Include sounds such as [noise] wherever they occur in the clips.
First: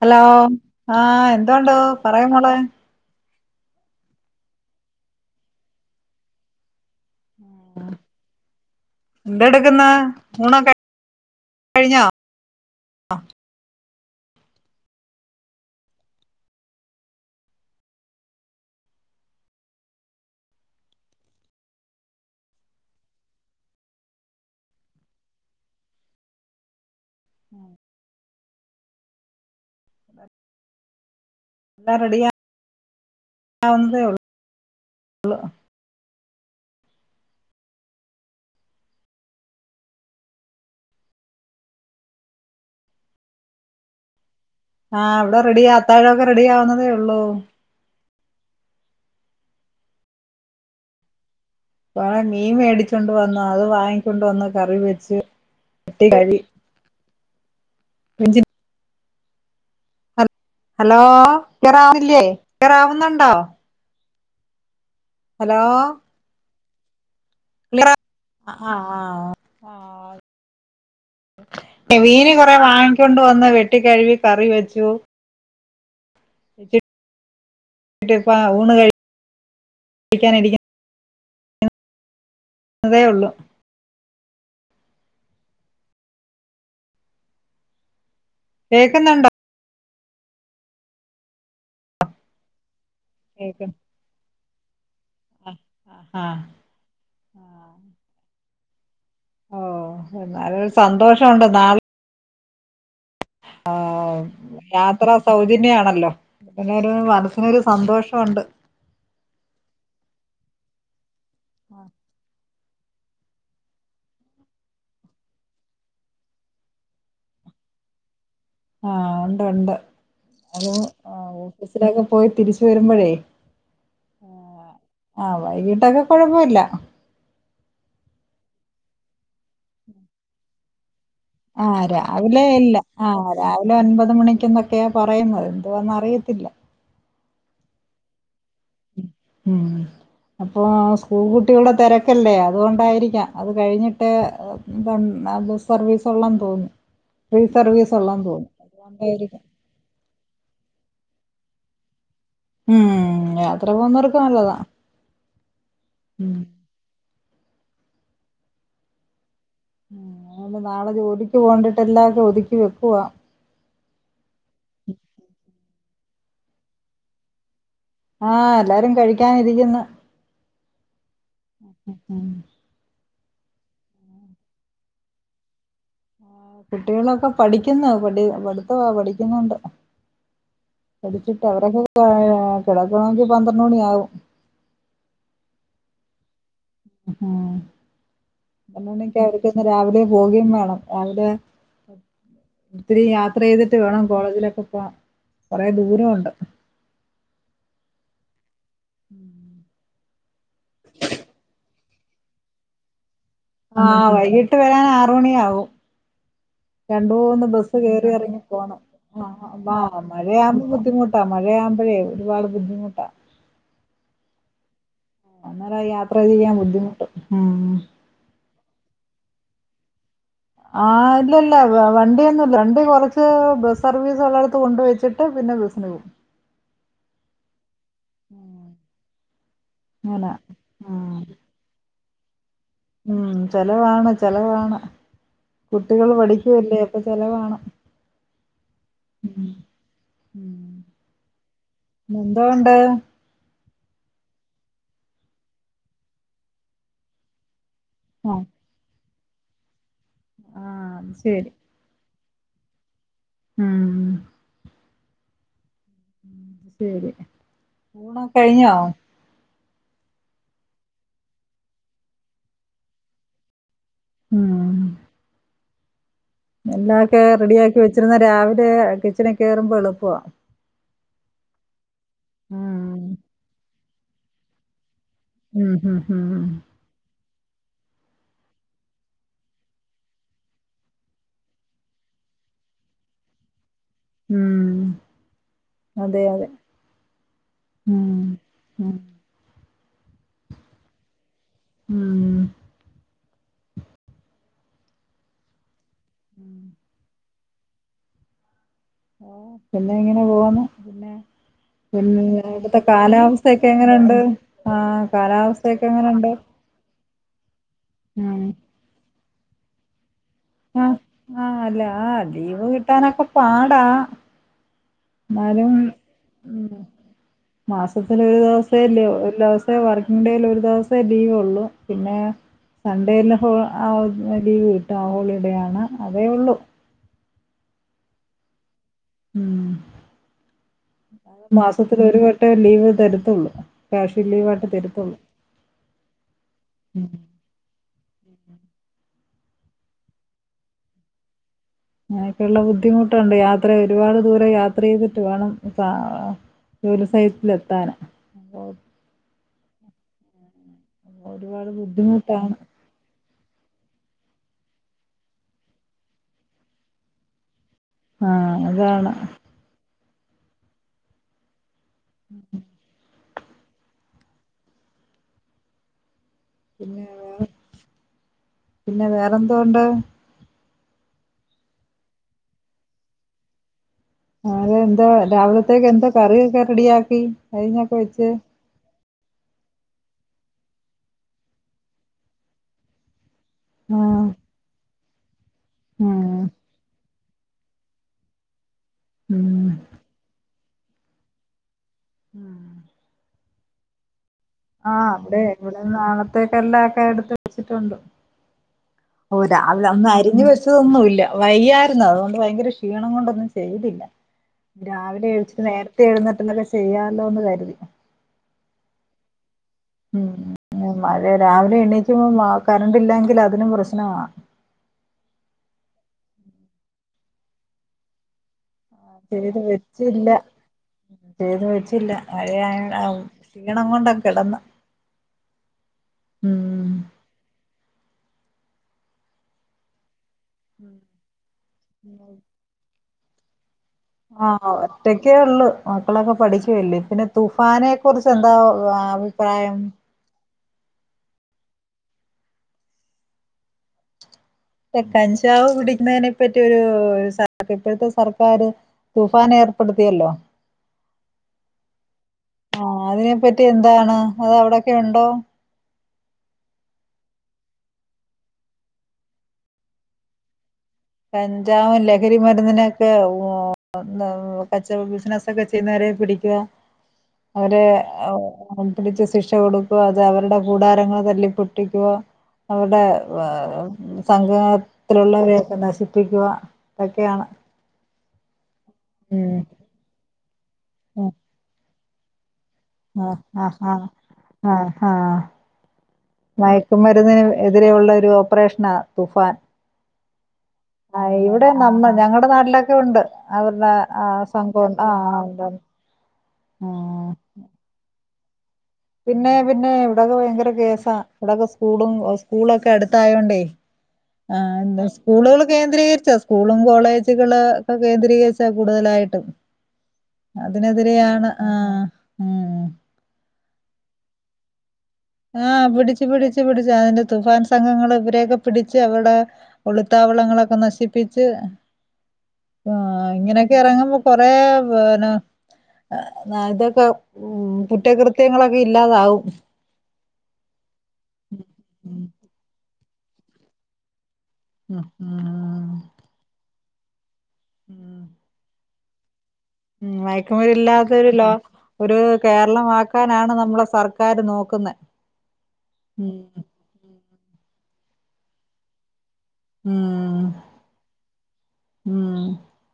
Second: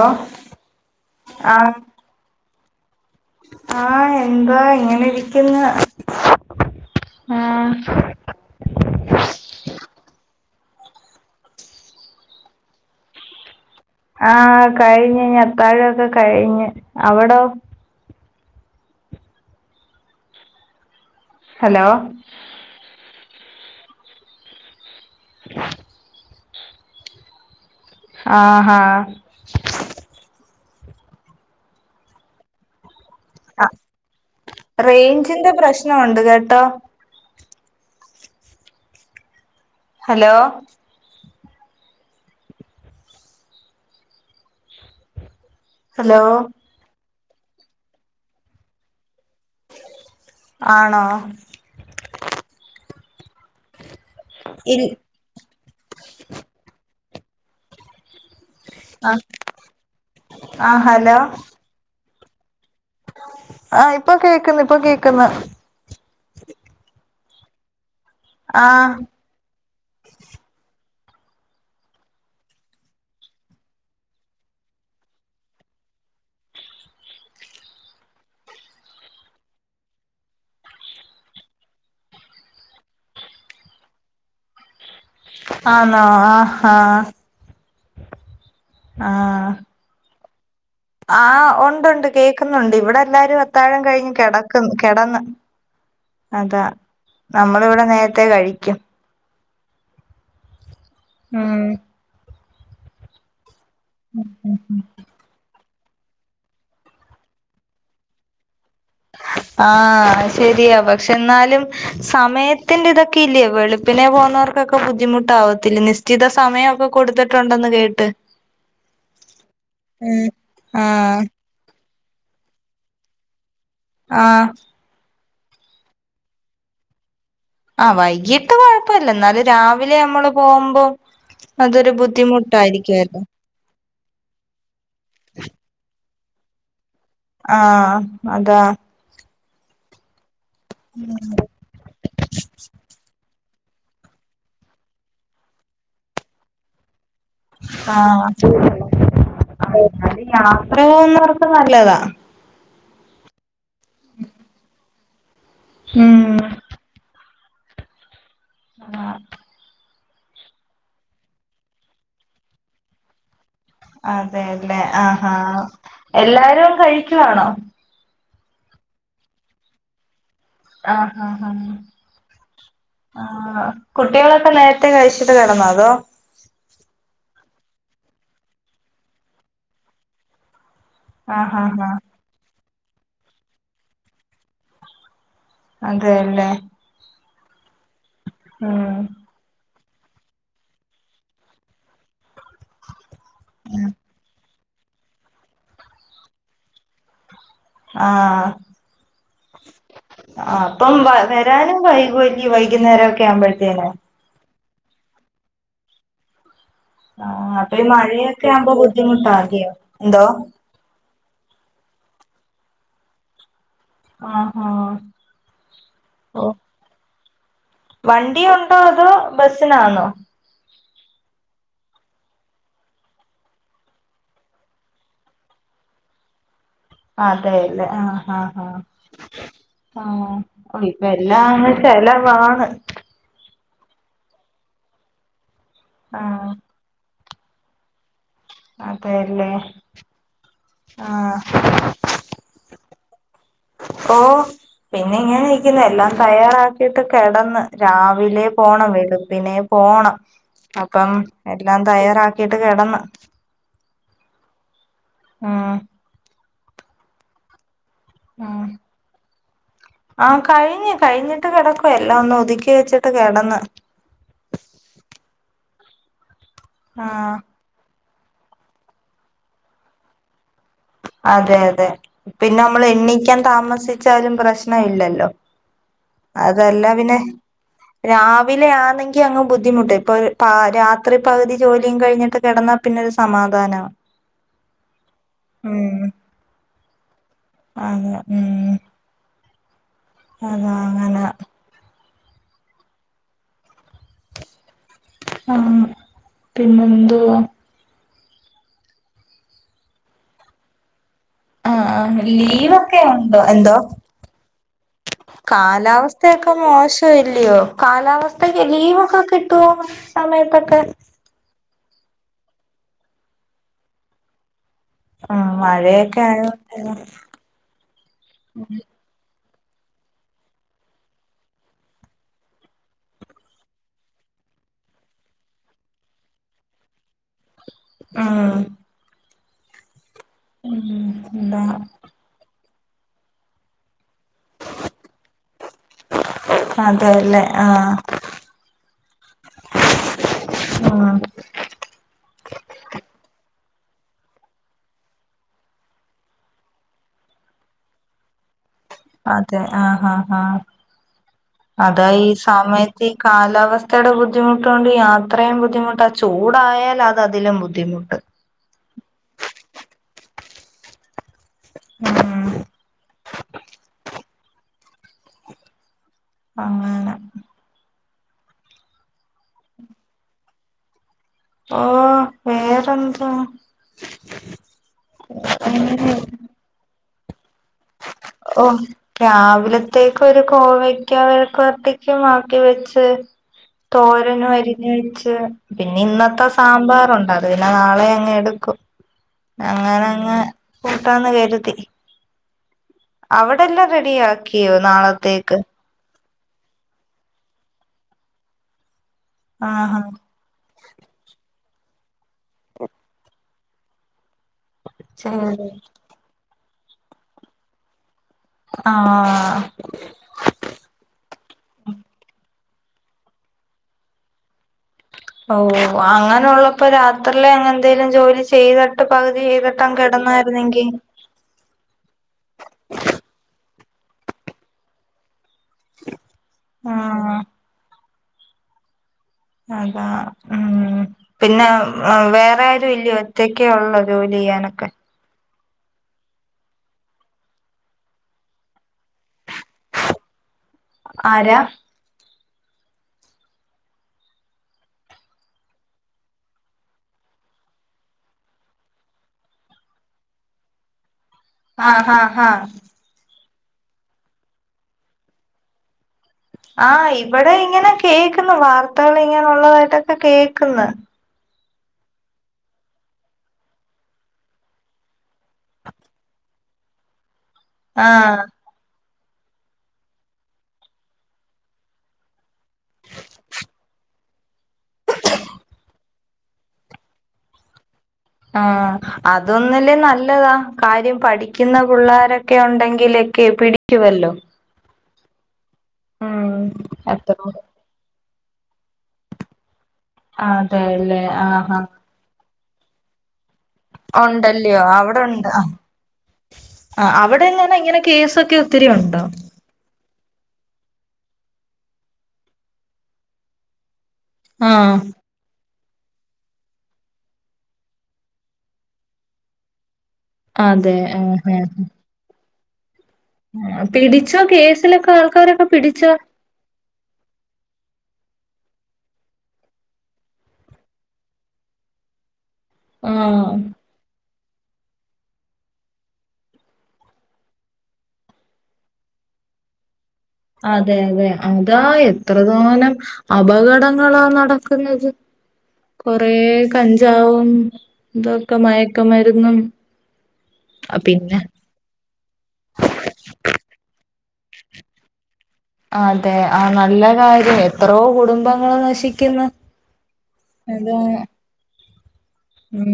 Hello ആഹ് എന്തോണ്ടൂ പറയാ മോളെ ആഹ് എന്താ ഇങ്ങനെ ഇരിക്കുന്ന് ആഹ് എന്തെടുക്കുന്ന് ഊണൊക്കെ കഴിഞ്ഞോ അ ആഹ് കഴിഞ്ഞ് ത്താഴൊക്കെ കഴിഞ്ഞ് അവിടോ ഹലോ [unintelligible] ആഹ ഹാ എല്ലാ റെഡിയാ ആ റേയ്ഞ്ചിന്റെ പ്രശ്നമുണ്ട് കേട്ടോ ഹലോ ആഹ് വിടെ റെഡിയാ ഹലോ ത്താഴൊക്കെ റെഡി ആവുന്നതേ ഒള്ളൂ ആണോ കൊറേ മീൻ മേടിച്ചൊണ്ട് വന്നൂ അത് വാങ്ങി കൊണ്ട് വന്ന് കറി ഇൽ വെച്ച് ട്ടി കടി ഇഞ്ചി ആഹ് ഹ ഹലോ ക്ലിയറാവുന്നില്ലേ ക്ലിയാറാവുന്നുണ്ടോ ഇപ്പ കേൾക്കുന്നു ഇപ്പ കേക്കുന്നു ഹലോ ആഹ് ആഹ് ആഹ മീന് കുറെ വാങ്ങിക്കൊണ്ട് വന്ന് വെട്ടിക്കഴകി കറി വെച്ചു [unintelligible] അതേ ഉള്ളു ആണോ ആ ഹാ കേക്കുന്നുണ്ടോ ആഹ ആഹ ഉണ്ട് ഉണ്ട് കേൾക്കുന്നുണ്ട് ഇവിടെ എല്ലാരും കേക്ക് അത്താഴം കഴിഞ്ഞ് കിടക്ക്ന്ന് കിടന്ന് ആഹ് ആഹ് അതാ നമ്മളിവിടെ നേരത്തെ കഴിക്കും ഓ എന്നാല ഒരു സന്തോഷമുണ്ട് ഉം നാളെ ആ യാത്ര സൗജന്യണ ല്ലോ പിന്നെരു മനസ്സിനൊരു സന്തോഷോണ്ട് ആഹ ശരിയാ പക്ഷെ എന്നാലും സമയത്ത് ത്തിന്റെ ഇതൊക്കെ ഇല്ലേ വെളുപ്പിനെ പോകുന്നവർക്കൊക്കെ ബുദ്ധിമുട്ടാാവത്തില്ല നിശ്ചിത സമയമൊക്കെ കൊടുത്തിട്ടുണ്ടെന്ന് കേട്ട് ആഹ ഉണ്ട് ഉണ്ട് ഉം അത് ആഹ് ഓഫീസിലൊക്കെ പോയി തിരിച്ചു വരുമ്പോഴേ ആഹ ആഹ് വൈകീട്ടൊക്കെ കൊഴപ്പൊല്ല്യ ആഹ വൈകീട്ട് കൊഴപ്പല്ല എന്നാല് രാവിലെ നമ്മള് പോകുമ്പോ ആഹ് അതൊരു രാവിലെ ഇല്ല ബുദ്ധിമുട്ടായിരിക്കുവല്ലോ ആഹ രാവിലെ ഒൻപത് മണിക്കന്നൊക്കെയാ പറയുന്നത് എന്നാന്ന അറിയത്തില്ല ആഹ അതാ അപ്പോൾ സ്കൂൾ കുട്ടികളുടെ തെരക്കല്ലേ അതുകൊണ്ടായിരിക്കാം അത് കഴിഞ്ഞിട്ട് സർവീസുള്ളാെന്ന് തോന്നി [unintelligible] [unintelligible] നല്ലതാ ഉം യാത്ര പോകുന്നവർക്ക് നല്ലതാ ഉം ആ ആ നാളെ ജോലിക്ക് പോണ്ടിട്ട എല്ലാതും ഒതുക്കി വെക്കുവാ അതെല്ലേ ആഹാ എല്ലാരും കഴിക്കുവാണോ ആ എല്ലാരും കഴിക്കാനിരിക്ക്ന്ന് ആ അ ആ [unintelligible] ആ കുട്ടികളൊക്കെ നേരത്തെ കഴിച്ചിട്ട് കിടന്നോ അതോ ആ കുട്ടികളൊക്കെ പഠിക്കുന്നു പഠി പഠത്തവാ പഠിക്കുന്നുണ്ട് പടിച്ചിട്ട് ആഹ് ആഹ് അവരൊക്കെ ആഹ് കിടക്കണമെങ്കി പന്ത്രണ്ട് മണി ആകും അതെല്ലേ ഉം ഉം എന്നണ്ടെക്ക് അവർക്കൊന്ന് രാവിലെ പോകേം വേണം രാവിലെ ഒത്തിരി യാത്ര ചെയ്തിട്ട് വേണം കോളേജിലൊക്കെ ഇപ്പൊ കൊറേ ദൂരമുണ്ട് ആ ആ അപ്പം വ വരാനും വൈകുവല്ല വൈകുന്നേരം ഒക്കെ ആവുമ്പോഴത്തേന ട്ട് വരാൻ ആർ മണിയാവും രണ്ട മൂന്ന് ആഹ് ബസ്സ് അപ്പൊ ഈ കറി ഇറങ്ങി മഴയൊക്കെ ആവുമ്പോ പോണം ബുദ്ധിമുട്ടാകയോ എന്തോ മഴയാവുമ്പോ ബുദ്ധിമു ട്ട മഴയാകുമ്പോഴേ ഒരുപാട് ബുദ്ധിമുട്ടാ ആ ആ അന്നേര യാത്ര ചെയ്യാൻ ബുദ്ധിമുട്ടും ആ വണ്ടി ഉണ്ടോ അതോ ബസ്സിനന്നോ ആ ഇല്ല ഇല്ല വണ്ടിയൊന്നുംല്ല രണ്ടി കൊറച്ച് ബസ് സർവീസ് ഉള്ളടടുത്ത് കൊണ്ടുവെച്ചിട്ട്. ബിസിനവും അതെല്ലേ ആ ആ ആ അങ്ങനെ ആ ഇപ്പ എല്ലാം അങ്ങ ചല വാണ്. മ് ചെലവാണ് ചെിലവാണ് കുട്ടികള് ആഹ് പഠിക്കല്ലേ അപ്പ. ചെലവാണ്. അതെല്ലേ ഉം ഉം ആ എന്തോണ്ട് ഓ പിന്നെ ഇങ്ങന ഇക്ക്ന്ന് എല്ലാം തയ്യാറാക്കിയിട്ട് കിടന്ന്. ആ രാവിലെ പോണം വെളുപ്പിനെ പോണം ആ അത് അപ്പം എല്ലാം തയ്യാറാക്കി. ക്കിട്ട് കിടന്നു. മ് ആ മ്മ് കഴിഞ്ഞോ? ആ കഴിഞ്ഞു കഴിഞ്ഞിട്ട് കിടക്കുവ എല്ലാം ഒന്ന് ഒതുക്കി വെച്ചിട്ട് കിടന്ന്. മ് എല്ലാം ഒക്കെ ആഹ് റെഡിയാക്കി വെച്ചിരുന്ന രാവിലെ കിച്ചണി കേറുമ്പോ എളുപ്പവാ. അതെ അതെ പിന്നെ നമ്മൾ ഉം എണ്ണിക്കാൻ താമസിച്ചാലും പ്രശ്ന ഇല്ലല്ലോ. ഉം ഉം ഉം ല്ലോ ഉം അതല്ല പിന്നെ- രാവിലെ ആണെങ്കി അങ്ങ് ബുദ്ധിമുട്ട് ഇപ്പൊ രാത്രി പകുതി ജോലിയും കഴിഞ്ഞിട്ട് കിട- ന്നാ പിന്നെ ഒരു സമാധാനം. ഉം അതെ അതെ. ഉം അതെ മ്. ഉം അതാ അങ്ങനെ- മ് ആ പിന്നെന്തോ? പിന്നെ ഇങ്ങനെ പോവാന്ന് പിന്നെ. ആ- ആ പിന്നെ അവിടുത്തെ ലീവൊക്കെ ഉണ്ടോ കാലാവസ്ഥയൊക്കെ എന്തോ എങ്ങനെയുണ്ട് ആഹ് കാലാവസ്ഥയൊക്കെ എങ്ങനെയുണ്ട്? കാലാവസ്ഥയൊക്കെ മോശം. ഇല്ലയോ ഉം കാലാവസ്ഥക്ക് ലീവൊക്കെ കിട്ടുവോ സമയത്തൊക്കെ? ആ ലീവ് കിട്ടാനൊക്കെ പാടാ. ആഹ് എന്നാലും മഴയൊക്കെ ആയോണ്ട് മാസത്തി ഒരു ദിവസേല്ലോ ഒരുദിവസ- ത്തെ വർക്കിംഗ് ഡേൽ ഒരു ദിവസേ ലീവ ഉള്ളു പിന്നെ. സൺഡേല്ലെ ഹോ ആ ലീവ് കിട്ട് ആ ഹോളിഡേ ആണ് അതേ ഉള്ളു. ആ മ് എന്താ മാസത്തി ലൊരു വട്ടെ ലീവ് തരത്തുള്ളു. ഉം. അതെല്ലേ ആ ആ അങ്ങനൊക്കെയുള്ള ബുദ്ധിമുട്ടുണ്ട് യാ. അത്ര ഒരുപാട് ദൂരെം യാത്ര ചെയ്തിട്ട് വേണംജോലി സൈട്ടിലെത്താൻ. [unintelligible] അതെ ആ ആ ആ ഒരുപാട് അത ഈ ബുദ്ധിമുട്ടാണ് സമയത്ത്. കാലാവസ്ഥയുടെ ബുദ്ധിമുട്ടുകൊണ്ട് യാത്രയും ബുദ്ധിമുട്ട് ആ ചൂടായാൽ അത് അതിലും ബദ്ധ- ആ അതാണ്. [unintelligible] പിന്നെ അങ്ങനെ. പിന്നെ വേറെന്തുണ്ട്? ഓ പേരെന്താ? അതന്തോ രാവിലത്തേക്ക് എന്തോ കറിയൊക്കെ റെഡിയാക്കി കഴഞ്ഞൊക്കെ വെച്ച്. ഓ രാവിലത്തേക്ക് ഒരു കോവക്ക വെഴുക്കു വരട്ടിക്കും ആഹ് തോരനും അരിഞ്ഞ് വെച്ച് പിന്നെ ഉം ഇന്നത്തെ സാമ്പാറുണ്ടാവും അത് പിന്നെ നാളെ അങ്ങ് എടുക്കും ഉം അങ്ങനങ്ങ് കൂട്ടാന്ന് കരുതി ഉം അവിടെ എല്ലാം റെഡിയ ആ അവിടെ ഇവിടെ നാളത്തേക്ക് എല്ലാം ഒക്കെ എടുത്ത് വെച്ചിട്ടുണ്ട് ഓരാ അവ ആഹാ അന്ന് അരിഞ്ഞ് ന്നുംല്ല വയ്യായിരുന്നു അതുകൊണ്ട് ഭയങ്കര ക്ഷീണം കൊണ്ടൊന്നും ചെയ്തില്ല രാവിലെ എഴുച്ചിട്ട് ശരി നേരത്തെ എഴുന്നിട്ടന്നൊക്കെ ചെയ്യാലോന്ന് കരുതി ആ ഉം മഴ രാവിലെ എണ്ണീച്ചുമ്പം മ കറണ്ട് ഇല്ലെങ്കിൽ അതിനും പ്രശ്നമാണ് ഓ അങ്ങനെയുള്ളപ്പോ രാത്രില് അങ്ങനെ എന്തെങ്കലും ജോലി ചെയ്ത ആ ചെയ്ത് വെച്ചില്ല ചെയ്ത് വെച്ചില്ല മഴും ക്ഷിണം കൊണ്ട് കിടന്ന് ഉം ആ അതാ ഉം പിന്നെ വേറെ ആരും ഇല്ലയോ ഒറ്റക്കെള്ളൂ ആ ഒറ്റയ്ക്ക് ഒള്ളു മക്കളൊക്കെ പഠിച്ചുല്ലേ പിന്നെ തുഫാനെ കുറിച്ച് എന്താ അഭിപ്രായം ആരാ റ്റെ കഞ്ചാവ് പിടിക്കുന്നതിനെ പറ്റിരു ഇപ്പോഴത്തെ സർക്കാർ തുഫാന ഏർപ്പെടുത്തിയല്ലോ ആ ആഹ് അതിനെപ്പറ്റി എന്താണ് അത് അവിടൊക്കെ ഉണ്ടോ ആ ഇവിടെ ഇങ്ങനെ കേൾക്കുന്നു വാർത്തകൾ ഇങ്ങനുള്ളതായിട്ടൊക്കെ കേക്കുന്നു കഞ്ചാവും ലഹരി മരുന്നിനൊക്കെ കച്ചവടവും ബിസിനസും ഒക്കെ ചെയ്യുന്നവരെ പിടിക്കുക അവര് ആഹ് പിടിച്ചു ശിക്ഷ കൊടുക്കുവ അത് അവരുടെ കൂടാരങ്ങൾ തല്ലിപ്പൊട്ടിക്കുവ അവിടെ സംഗത്തിലുള്ളവരൊക്കെ പിടിപ്പിക്കുക ഇതൊക്കെയാണ് ആഹ് ഉം അതൊന്നില്ലേ നല്ലതാ കാര്യം ആ പഠിക്കുന്ന പിള്ളോരൊക്കെ ഒക്കെ ഉണ്ടെങ്കിലൊക്കെ പിടിക്കുവല്ലോ ആഹ് ഉം അത്ര മയക്കുമരുന്നിനന് എതിരെയുള്ള ഒരു ഓപ്പറേഷൻ തുഫാൻ ആ അതെല്ലേ ഇവിടെ ആഹ് നമ്മ ഞങ്ങളുടെ നാട്ടിലൊക്കെ ഉണ്ട് അവരുടെ ആ ഉണ്ടല്ലയോ സംഘംണ്ട് ആ അവിടെ ഉണ്ട് ആ ആ ഉം. അവിടെല്ല ഇങ്ങനെ കേസൊക്കെ ഒത്തിരി ഉണ്ടോ പിന്നെ പിന്നെ ഇവിടെ ഭയങ്കര കേ സാ ഇവിടൊക്കെ സ്കൂളും സ്കൂളൊക്കെ അടുത്തായോണ്ടേ ആഹ് എന്താ സ്കൂളുകൾക്ക് കേന്ദ്രീകരിച്ച് സ്കൂളും കോളേജുകള് ഒക്കെ കേന്ദ്രീകരിച്ചാ കൂടുതലായിട്ടും അതെ ആഹ് അതിനെതിരെയാണ് ആഹ് ഉം പിടിച്ചോ കേസില് ആഹ് പിടിച്ചു പിടിച്ചു പിടിച്ചു അതിന്റെ തുഫാൻ സംഘങ്ങൾ ഇവരെ ഒക്കെ പിടിച്ച് അവിടെ ഒളുത്താവളങ്ങളൊക്കെ നശിപ്പിച്ച് ആ ആഹ് ഇങ്ങനെയൊക്കെ ഇറങ്ങുമ്പോ കൊറെ പിന്നെ ഇതൊക്കെ ഉം കുറ്റകൃത്യങ്ങളൊക്കെ ഇല്ലാതാവും അതെ അതെ അതാ ഉം എത്ര തോാനം അപകടങ്ങളാ നട ഉം കൊറേ കഞ്ചാവും ഉം ഇതൊക്കെ മ ഒക്കെ മരുന്നും ഉം മയക്ക്മരില്ലാത്തരു ലോ ഒരു കേരളമാക്കാനാണ് നമ്മളെ സർ കാര് നോക്കുന്നെ അതെ ഉം ആ നല്ല കാര്യം എത്രയോ കുടുംബങ്ങൾ നശിക്ക്ന്ന് ഉം ഇത് ഉം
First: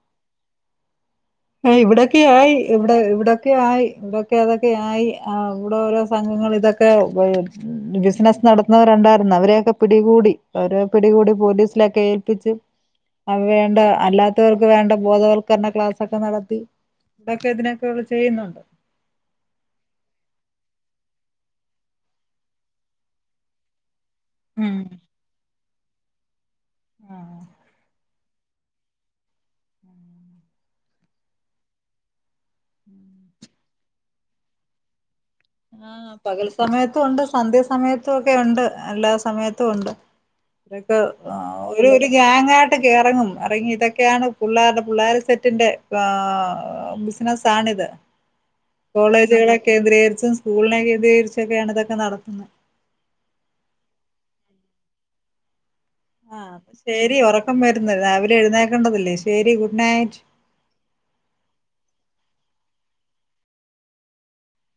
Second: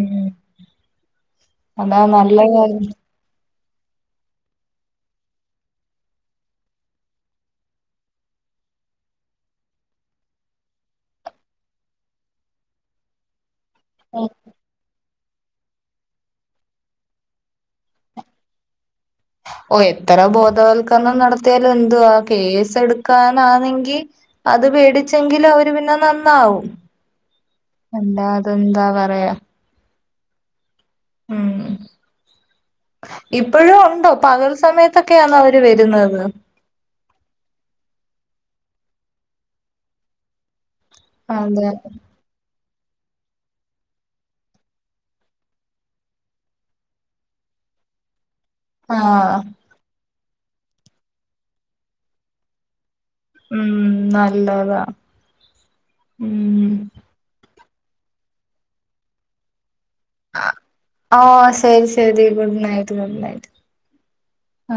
ആ അതാ ഇവിടൊക്കെ നല്ല ആയി കാര്യം ഇവിടെ ഇവിടെ ക്കെ ആയി ഇവിടൊക്കെ അതൊക്കെ ആയി അ ഇവിടൊരോ സംഘങ്ങൾ ഇതൊക്കെ വ അ ബിസിനസ് നടത്തുന്നവരിണ്ടാര്ന്ന് അവരെയൊക്കെ പിടികൂടി അവരെ പിടികൂടി പോലീസിലൊക്കെ ഏൽപ്പിച്ച് അ വേണ്ട ആ അല്ലാത്തവർക്ക് വേണ്ട ബോധവൽക്കരണ ക്ലാസ് തൊക്കെ നടത്തി തൊക്കെ തിനൊക്കെയുള്ള് ചെയ്യുന്നുണ്ട് ഓ എത്ര ബോധവൽക്കരണം നടത്തിയാലെന്തുവാ കേസെടുക്കാനാന്നെങ്കി അത് ഉം പേടിച്ചെങ്കിലെ അവര് പിന്നെ നന്നാവൂ ആ എന്താ അതെന്താ പറയാ ഉം ഇപ്പഴും ഉണ്ടോ പകൽ സമയത്തൊ ആ പകൽ സമയത്തും ഉണ്ട് സന്ധ്യ സമയത്തും ക്കെ ഉണ്ട് എല്ലാ സമയത്തും ഉണ്ട് ഇതൊക്കെ എർ അതെ ഒരു ഒരു ഗാങ്ങാ ഇതൊക്കെ എറങ്ങും എറങ്ങി ഇതൊക്കെയാണ് പുള്ളാരുടെ പുള്ളാര് സെറ്റിന്റെ എർ ബിസിനസാണ് ഇത് ആഹ് കോളേജുകളെ കേന്ദ്രീകരിച്ചും സ്കൂളിനെ കേന്ദ്രീകരിച്ചൊക്കെയാണ് ഇതൊക്കെ നടത്തുന്നെ ഉം നല്ലതാ ആഹ് ഉം ശെരി ഒറക്കം വരുന്ന് രാവിലെ എഴുന്നേക്കേണ്ടതല്ലേ ശരി ഗുഡ് നൈറ്റ് ഓ ശരി ശരി ഗുഡ് നൈറ്റ് ഗുഡ് നൈറ്റ് ആ